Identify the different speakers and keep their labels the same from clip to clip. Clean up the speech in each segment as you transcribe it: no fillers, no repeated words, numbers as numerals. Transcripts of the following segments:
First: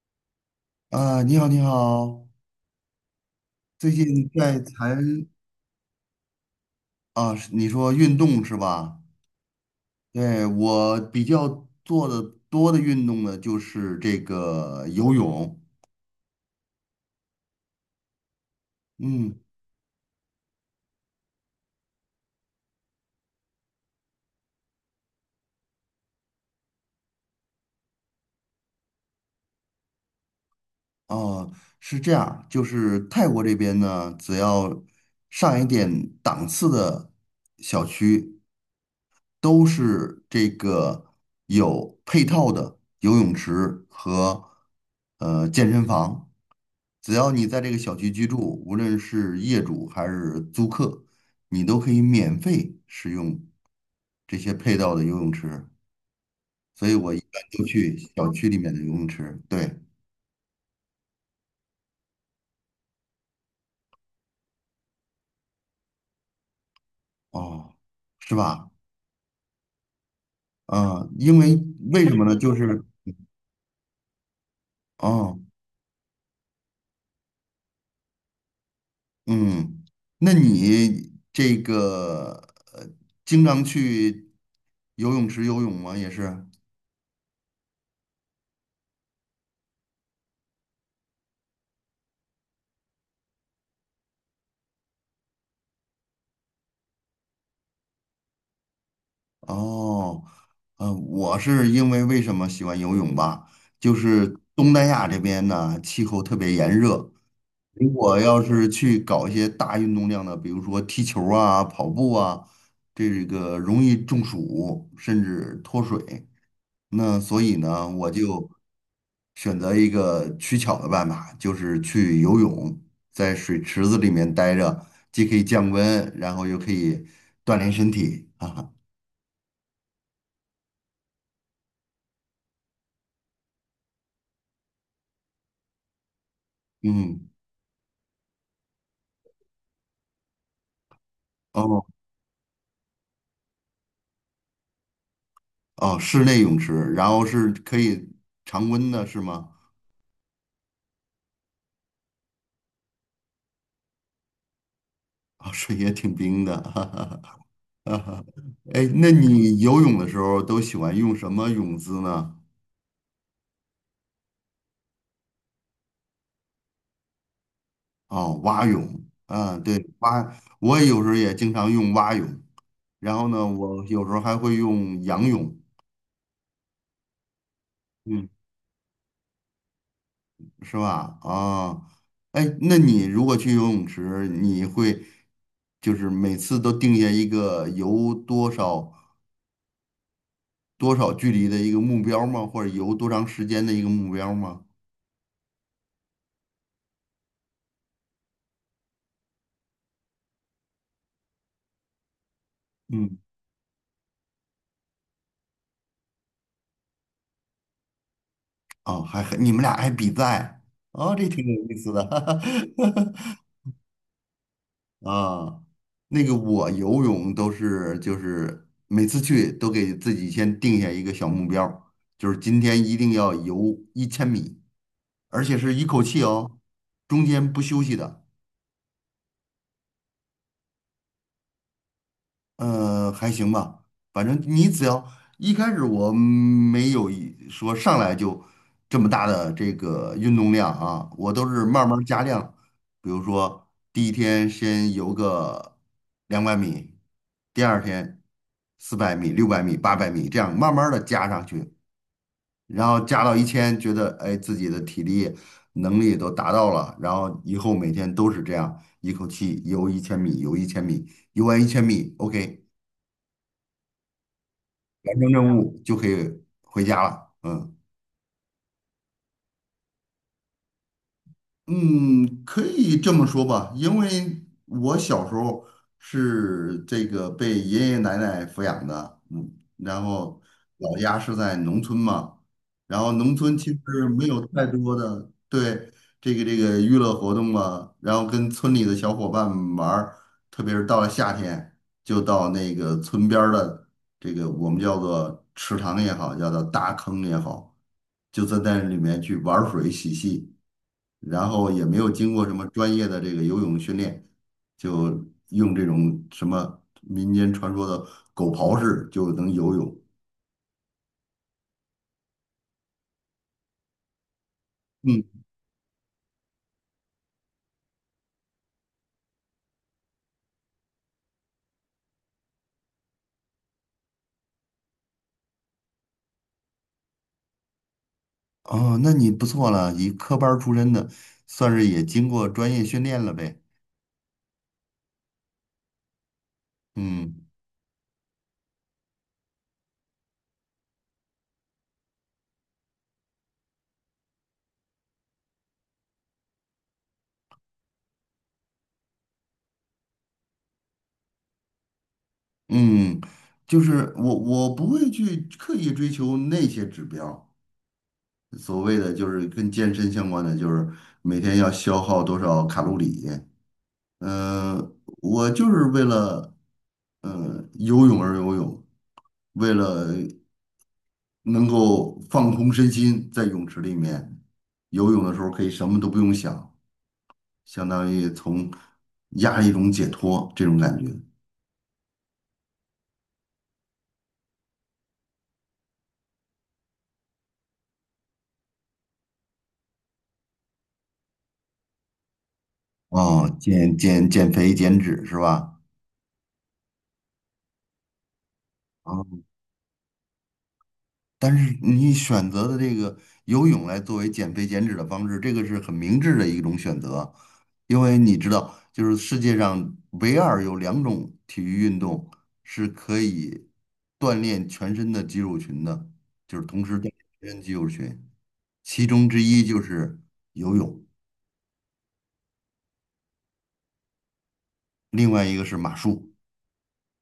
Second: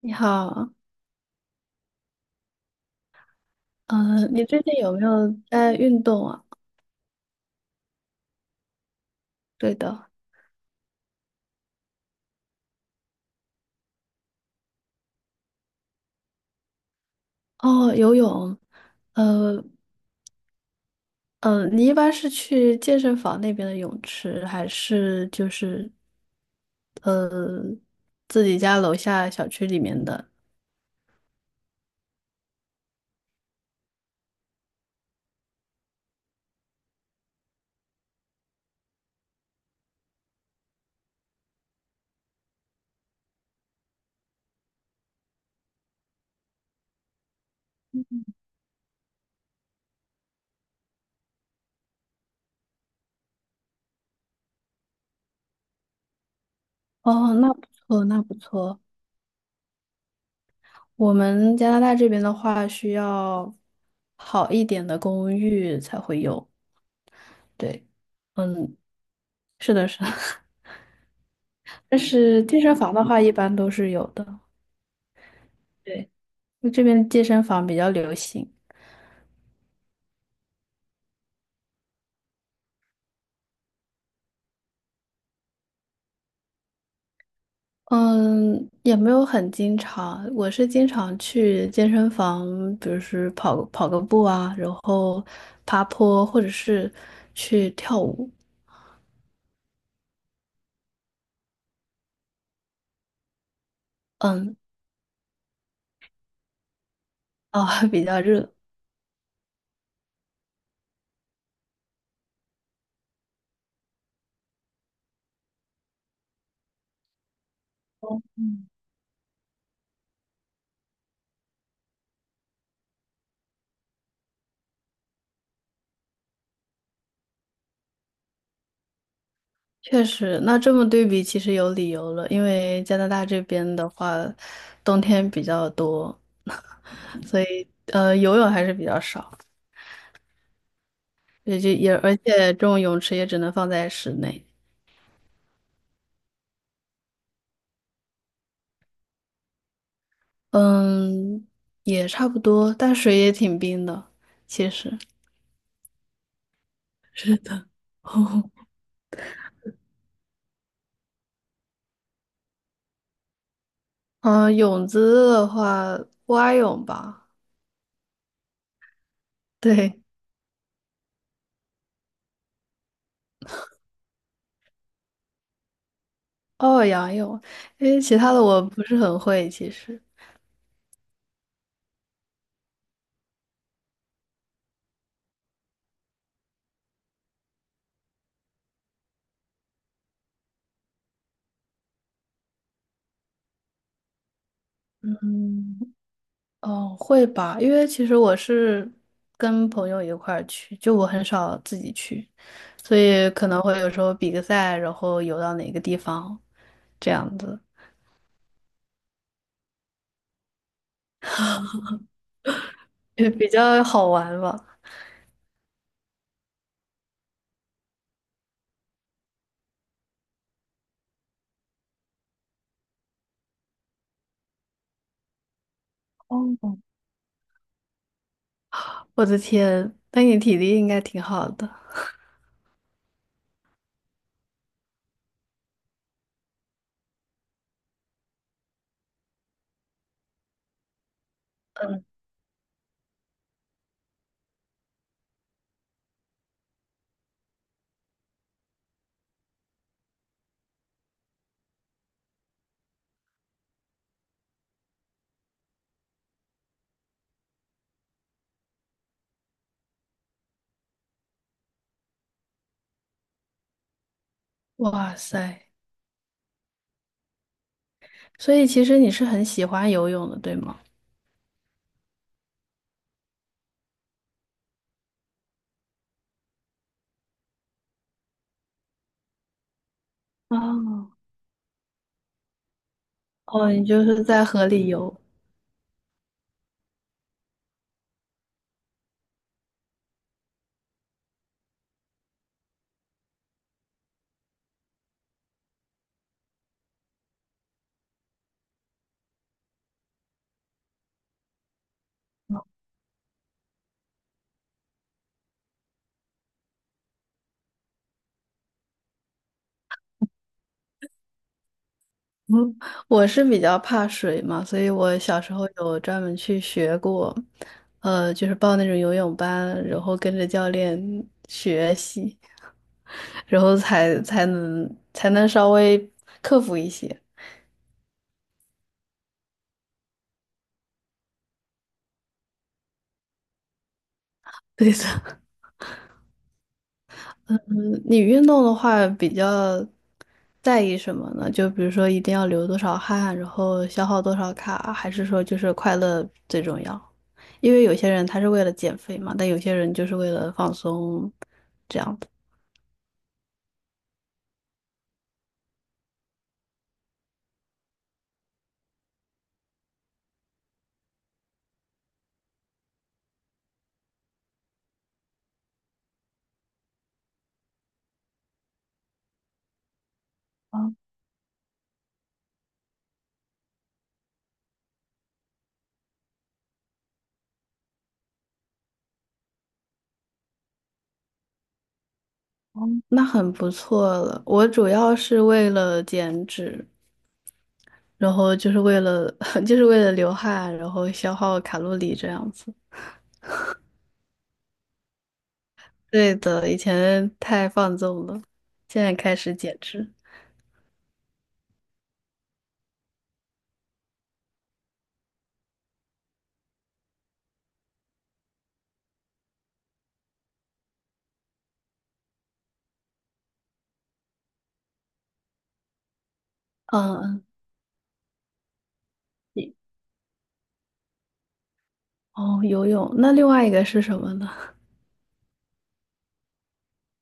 Speaker 1: 你好，
Speaker 2: 啊，你好，你好，最近
Speaker 1: 你
Speaker 2: 在
Speaker 1: 最近有
Speaker 2: 谈
Speaker 1: 没有在运动啊？
Speaker 2: 啊，是你说运动是吧？
Speaker 1: 对的。
Speaker 2: 对，我比较做的多的运动呢，就是这个游泳。
Speaker 1: 哦，游泳。
Speaker 2: 嗯，
Speaker 1: 呃，嗯，你一般是去健身房那边的泳池，还是就是呃自己家楼下小区里面的？
Speaker 2: 哦，是这样，就是泰国这边呢，只要上一点档次的小区，都是这个有配套的游泳池和健身房。只要你在这个小区居住，无论是业主还是租客，你都可以免费使用这些配套的游泳池。所以我一
Speaker 1: 哦，
Speaker 2: 般
Speaker 1: 那不
Speaker 2: 都去
Speaker 1: 错，那
Speaker 2: 小
Speaker 1: 不
Speaker 2: 区里面的
Speaker 1: 错。
Speaker 2: 游泳池。对，
Speaker 1: 我们加拿大这边的话，需要好一点的公寓才会有。
Speaker 2: 哦，
Speaker 1: 对，
Speaker 2: 是吧？
Speaker 1: 嗯，是的，是的。
Speaker 2: 啊，因为
Speaker 1: 但
Speaker 2: 为什么呢？
Speaker 1: 是
Speaker 2: 就
Speaker 1: 健身
Speaker 2: 是
Speaker 1: 房的话，一般都是有的。
Speaker 2: 哦，
Speaker 1: 对。就这边健身房比较流行。
Speaker 2: 嗯，那你这个经常去游泳池游泳吗？也是。
Speaker 1: 嗯，也没有很经常，我是经常去健身房，比如是跑跑个步啊，然后爬坡，或者是去跳舞。
Speaker 2: 哦，我是因为为什么喜欢游泳吧？就是
Speaker 1: 嗯，
Speaker 2: 东南亚这边呢，气候特别炎热。
Speaker 1: 啊，
Speaker 2: 如
Speaker 1: 比
Speaker 2: 果
Speaker 1: 较
Speaker 2: 要
Speaker 1: 热，
Speaker 2: 是去搞一些大运动量的，比如说踢球啊、跑步啊，这个容易中暑，甚至脱水。那所以呢，我就选择一个取巧的办法，就是去游泳，在水池子里面待着，既可以降温，然后又可以锻炼身体啊。
Speaker 1: 确实。那这么对比，其实有理由了，因为加拿大这边的话，冬天比较多，
Speaker 2: 嗯。
Speaker 1: 所以游泳还是比较少，也就
Speaker 2: 哦。
Speaker 1: 也而且这种泳池也只能放在室内。
Speaker 2: 哦，室内泳池，然后是可以常温的，是吗？
Speaker 1: 嗯，也差不多，但水也挺冰的，其实
Speaker 2: 啊、水也挺冰的，哈哈
Speaker 1: 是的，
Speaker 2: 哈 哈。
Speaker 1: 哦，
Speaker 2: 哎，那你游泳的时候都喜欢用什么泳姿呢？
Speaker 1: 嗯，泳姿的话，蛙泳吧。
Speaker 2: 哦，蛙泳，嗯，对，
Speaker 1: 对，
Speaker 2: 我有时候也经常用蛙泳，然后呢，我有时候还会用仰泳，
Speaker 1: 哦，仰泳，因为其
Speaker 2: 嗯，
Speaker 1: 他的我不是很会，其实。
Speaker 2: 是吧？啊，哎，那你如果去游泳池，你会就是每次都定下一个游多少？多少距离的一个目标吗？或者游多长时间的一个目标吗？
Speaker 1: 嗯，哦，会吧，因为其实我是跟朋友一块儿去，就我很少自己去，所
Speaker 2: 嗯，
Speaker 1: 以可能会有时候比个赛，然后游到哪个地方，这样子，
Speaker 2: 哦，还你们俩还比赛，哦，这挺有意思的，
Speaker 1: 也比较好玩吧。
Speaker 2: 啊，那个我游泳都是就是每次去都给自己先定下一个小目标，就是今天一定要游一千米，而且是一口气哦，
Speaker 1: 哦。
Speaker 2: 中间不休息的。
Speaker 1: 我的天，那你体力应该挺好的。
Speaker 2: 还行吧，反正你只要一开始我没有一说上来就这么大的这个运动量啊，我都是慢慢加量。比如说第一天先游个200米，第二天400米、600米、800米，这样慢慢的加上去，然后加到一千，觉得哎自己的体力能力都达到了，然后以后每天都是这样，一口气游一千米，游一千米，游完一千米，OK。
Speaker 1: 哇
Speaker 2: 完成任
Speaker 1: 塞，
Speaker 2: 务就可以回家了。嗯，
Speaker 1: 所以其实你是很喜欢游泳的，对吗？
Speaker 2: 嗯，可以这么说吧，因为我小时候是这个被爷爷奶奶抚养的，嗯，然后老
Speaker 1: 哦，
Speaker 2: 家是在农村嘛，然后农村其
Speaker 1: 哦，你就
Speaker 2: 实
Speaker 1: 是
Speaker 2: 没
Speaker 1: 在
Speaker 2: 有太
Speaker 1: 河里
Speaker 2: 多
Speaker 1: 游。
Speaker 2: 的 对这个娱乐活动啊，然后跟村里的小伙伴们玩儿特别是到了夏天，就到那个村边儿的这个我们叫做池塘也好，叫做大坑也好，就在那里面去玩水嬉戏。然后也没有经过什么专业的这个游泳训练，就用这种什么民间传说的狗刨式就能游泳。
Speaker 1: 嗯，我是比较怕水嘛，所以我小
Speaker 2: 嗯，
Speaker 1: 时候有专门去学过，就是报那种游泳班，然后跟着教练学习。然后才能稍微克服一些。
Speaker 2: 哦，那你不错了，以科班儿出身的，算是也经过专业训练了呗。
Speaker 1: 对的。
Speaker 2: 嗯
Speaker 1: 嗯，你运动的话比较在意什么呢？就比如说一定要流多少汗，然后消耗多少卡，还是说就是快乐最重要？因为有些人他是为了减肥嘛，但有些人就是为了放松，这样子。
Speaker 2: 嗯，就是我不会去刻意追求那些指标。所谓的就是跟健身相关的，就是每天要消耗多少卡路里，呃，我就是为了游泳而游泳，为了能够放空身心，在泳池里面游泳的时候可以什么都不用想，相当于从压力中解脱这种感觉。
Speaker 1: 那很不错了。我主要是为了减脂，然后就是为了 就是为了流汗，然后消耗卡路里这样子。
Speaker 2: 哦，减肥减脂是吧？
Speaker 1: 对的，以前太放纵了，现在开
Speaker 2: 啊。
Speaker 1: 始减脂。
Speaker 2: 但是你选择的这个游泳来作为减肥减脂的方式，这个是很明智的一种选择，因为你知道，就是世界上唯二有两种体育运动是可以锻炼全身的肌肉群的，就是同时锻炼
Speaker 1: 嗯嗯。
Speaker 2: 全身肌肉群，其中之一就是游泳，
Speaker 1: 哦，游泳。那另外一个是什么呢？
Speaker 2: 另外一个是马术，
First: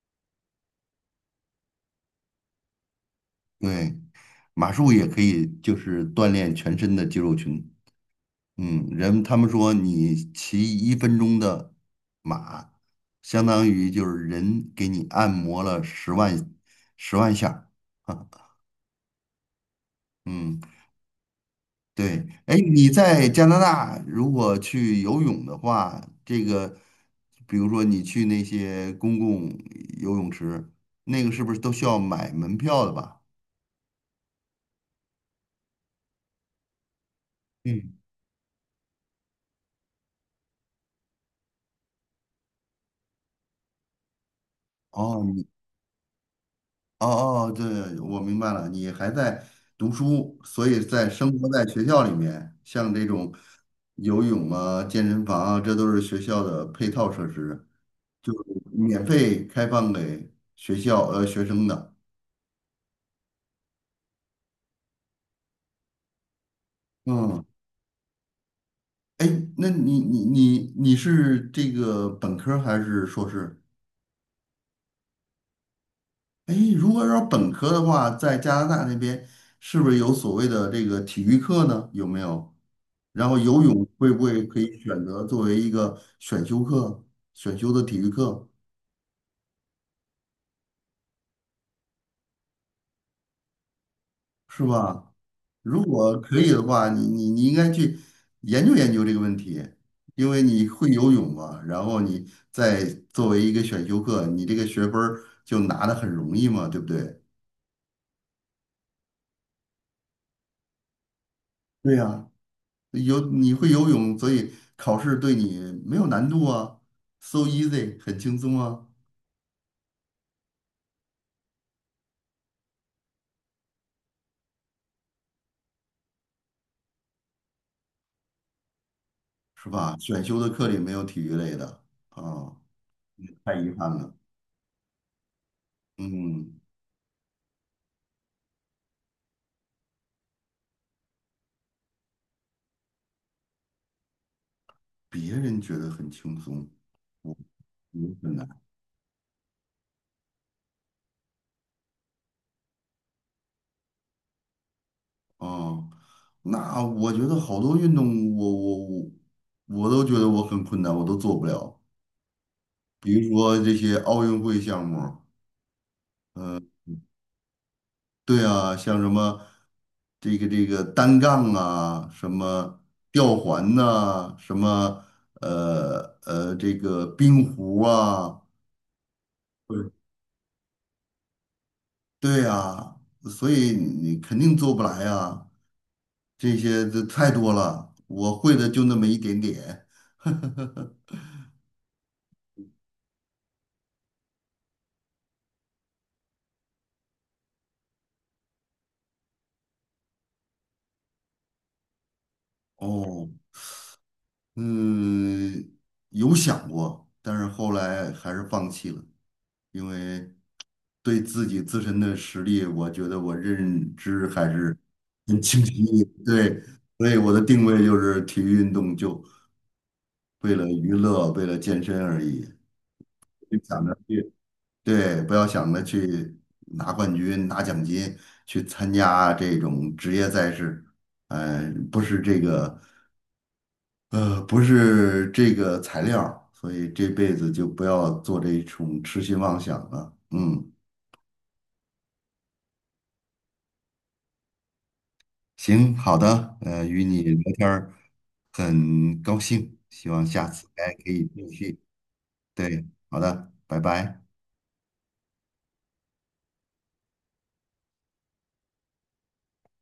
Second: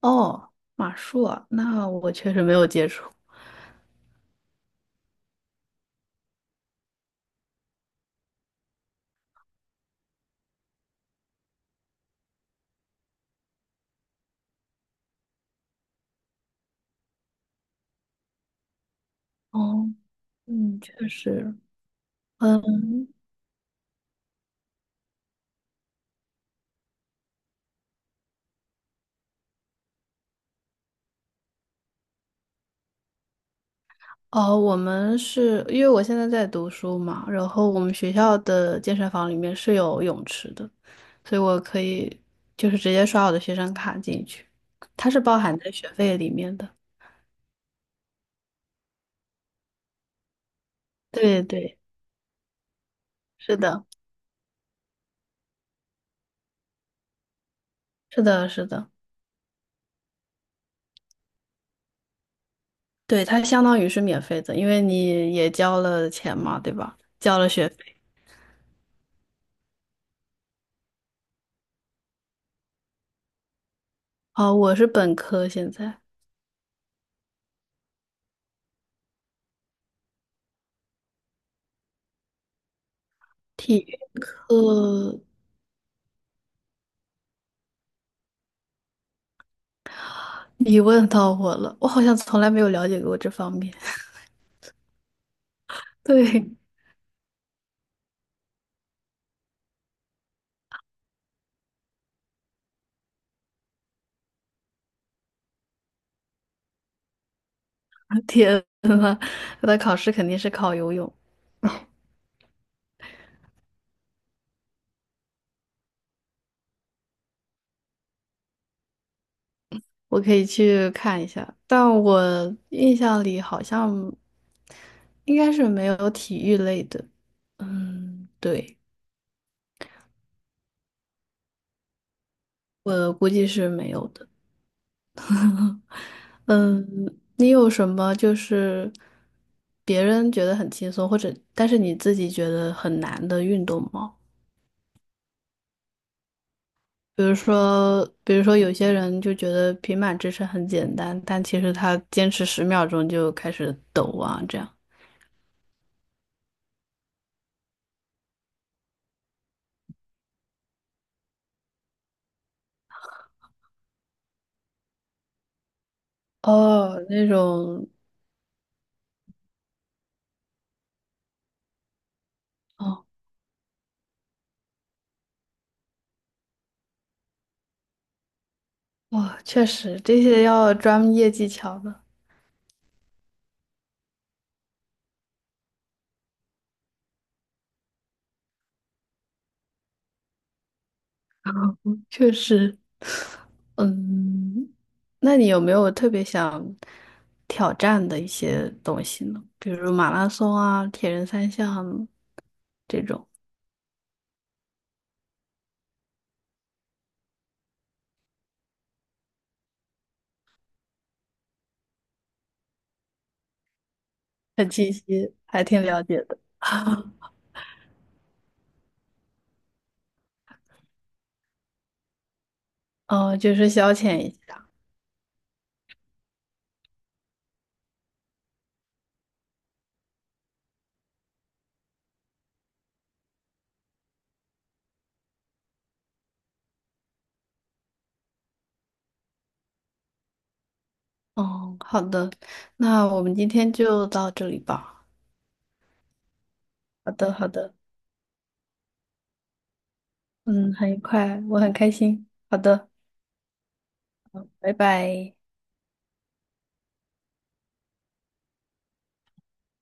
Speaker 1: 哦，马术啊，那我确实没有接触。
Speaker 2: 对，马术也可以就是锻炼全身的肌肉群。嗯，人他们说你骑1分钟的马，相当于就是人给你按摩了十万下儿。
Speaker 1: 哦，
Speaker 2: 嗯，
Speaker 1: 嗯，确实，
Speaker 2: 对。哎，你
Speaker 1: 嗯，
Speaker 2: 在加拿大如果去游泳的话，这个比如说你去那些公共游泳池，那个是不是都需要买门票的吧？
Speaker 1: 哦，我们是因为我现在在读书嘛，然后我们
Speaker 2: 嗯，
Speaker 1: 学校的健身房里面是有泳池的，所以我可以就是直接刷我的学生卡进去，它是
Speaker 2: 哦，
Speaker 1: 包含在学费里面的。
Speaker 2: 哦哦，对，我明白了，你还在读书，所以在生
Speaker 1: 对
Speaker 2: 活在
Speaker 1: 对，
Speaker 2: 学校里面，像这种
Speaker 1: 是的，
Speaker 2: 游泳啊、健身房啊，这都是学校的配套设施，
Speaker 1: 是
Speaker 2: 就
Speaker 1: 的，是的，
Speaker 2: 免费开放给学校学生的。
Speaker 1: 对，它相当于是免费的，因为你也交了钱嘛，对吧？交
Speaker 2: 嗯，
Speaker 1: 了学费。
Speaker 2: 哎，那你是这个本科儿还是硕士？
Speaker 1: 啊，我是本科，现在
Speaker 2: 哎，如果说本科的话，在加拿大那边是不是有所谓的这个体育课呢？有没有？然后游
Speaker 1: 体
Speaker 2: 泳
Speaker 1: 育
Speaker 2: 会不会可以选
Speaker 1: 课
Speaker 2: 择作为一个选修课，选修的体育课
Speaker 1: 你问到我了，我好像从来没有了解过这方面。
Speaker 2: 是吧？如 果可
Speaker 1: 对，
Speaker 2: 以的话，你应该去研究研究这个问题，因为你会游泳嘛，然后你再作为一个选修课，你这个学分儿就拿的很容易嘛，对不对？
Speaker 1: 天呐，他的考试肯定是考游泳，
Speaker 2: 对呀、你会游泳，所以考试对你没有难度啊，so easy，很轻松啊，
Speaker 1: 我可以去看一下，但我印象里好像应该是没有体育类的。嗯，对，
Speaker 2: 是吧？选修的课里没有体育类的啊，
Speaker 1: 我估计
Speaker 2: 太
Speaker 1: 是
Speaker 2: 遗憾
Speaker 1: 没有
Speaker 2: 了。
Speaker 1: 的。
Speaker 2: 嗯，
Speaker 1: 嗯，你有什么就是别人觉得很轻松，或者但是你自己觉得很难的运动吗？
Speaker 2: 别人觉得很轻松，
Speaker 1: 比如说，
Speaker 2: 我
Speaker 1: 比
Speaker 2: 困
Speaker 1: 如说
Speaker 2: 难
Speaker 1: 有些人就觉得平板支撑很简单，但其实他坚持10秒钟就开始抖啊，这样。
Speaker 2: 啊。那我觉得好多运动我都觉得我很困难，我都做不了。比如说这些奥运会项目，
Speaker 1: 哦，那种，
Speaker 2: 对啊，像什么这个单杠啊，什么
Speaker 1: 哦，
Speaker 2: 吊环呐、什么这个冰壶啊，
Speaker 1: 哦，确
Speaker 2: 对，
Speaker 1: 实这些要专业技巧的，
Speaker 2: 对啊，所以你肯定做不来啊，这些这太多了，我会的就那么一点点。
Speaker 1: 确实。嗯，那你有没有特别想挑战的一些东西呢？比如马拉松啊、铁人三项这种，
Speaker 2: 哦，嗯，有想过，但是后来还是放弃了，因为。对自己自身的实力，我觉得我认知还
Speaker 1: 很
Speaker 2: 是
Speaker 1: 清晰，
Speaker 2: 很
Speaker 1: 还
Speaker 2: 清
Speaker 1: 挺了
Speaker 2: 晰
Speaker 1: 解
Speaker 2: 的。
Speaker 1: 的。
Speaker 2: 对，所以我的定位就是体育运动，就为了娱乐，为了健身而已，
Speaker 1: 哦，就
Speaker 2: 就
Speaker 1: 是
Speaker 2: 想
Speaker 1: 消
Speaker 2: 着
Speaker 1: 遣一
Speaker 2: 去，
Speaker 1: 下。
Speaker 2: 对，不要想着去拿冠军、拿奖金，去参加这种职业赛事，不是这个，不是这个材料儿所以这辈子就不要做这种痴心妄想了。嗯，
Speaker 1: 哦，好的，那我们今天就到这里吧。
Speaker 2: 行，好的，与
Speaker 1: 好
Speaker 2: 你
Speaker 1: 的，好
Speaker 2: 聊天
Speaker 1: 的，
Speaker 2: 儿很高兴，希望下次
Speaker 1: 嗯，很
Speaker 2: 还
Speaker 1: 愉
Speaker 2: 可以
Speaker 1: 快，
Speaker 2: 继
Speaker 1: 我很
Speaker 2: 续。
Speaker 1: 开心。好
Speaker 2: 对，
Speaker 1: 的，
Speaker 2: 好的，拜拜。
Speaker 1: 拜拜。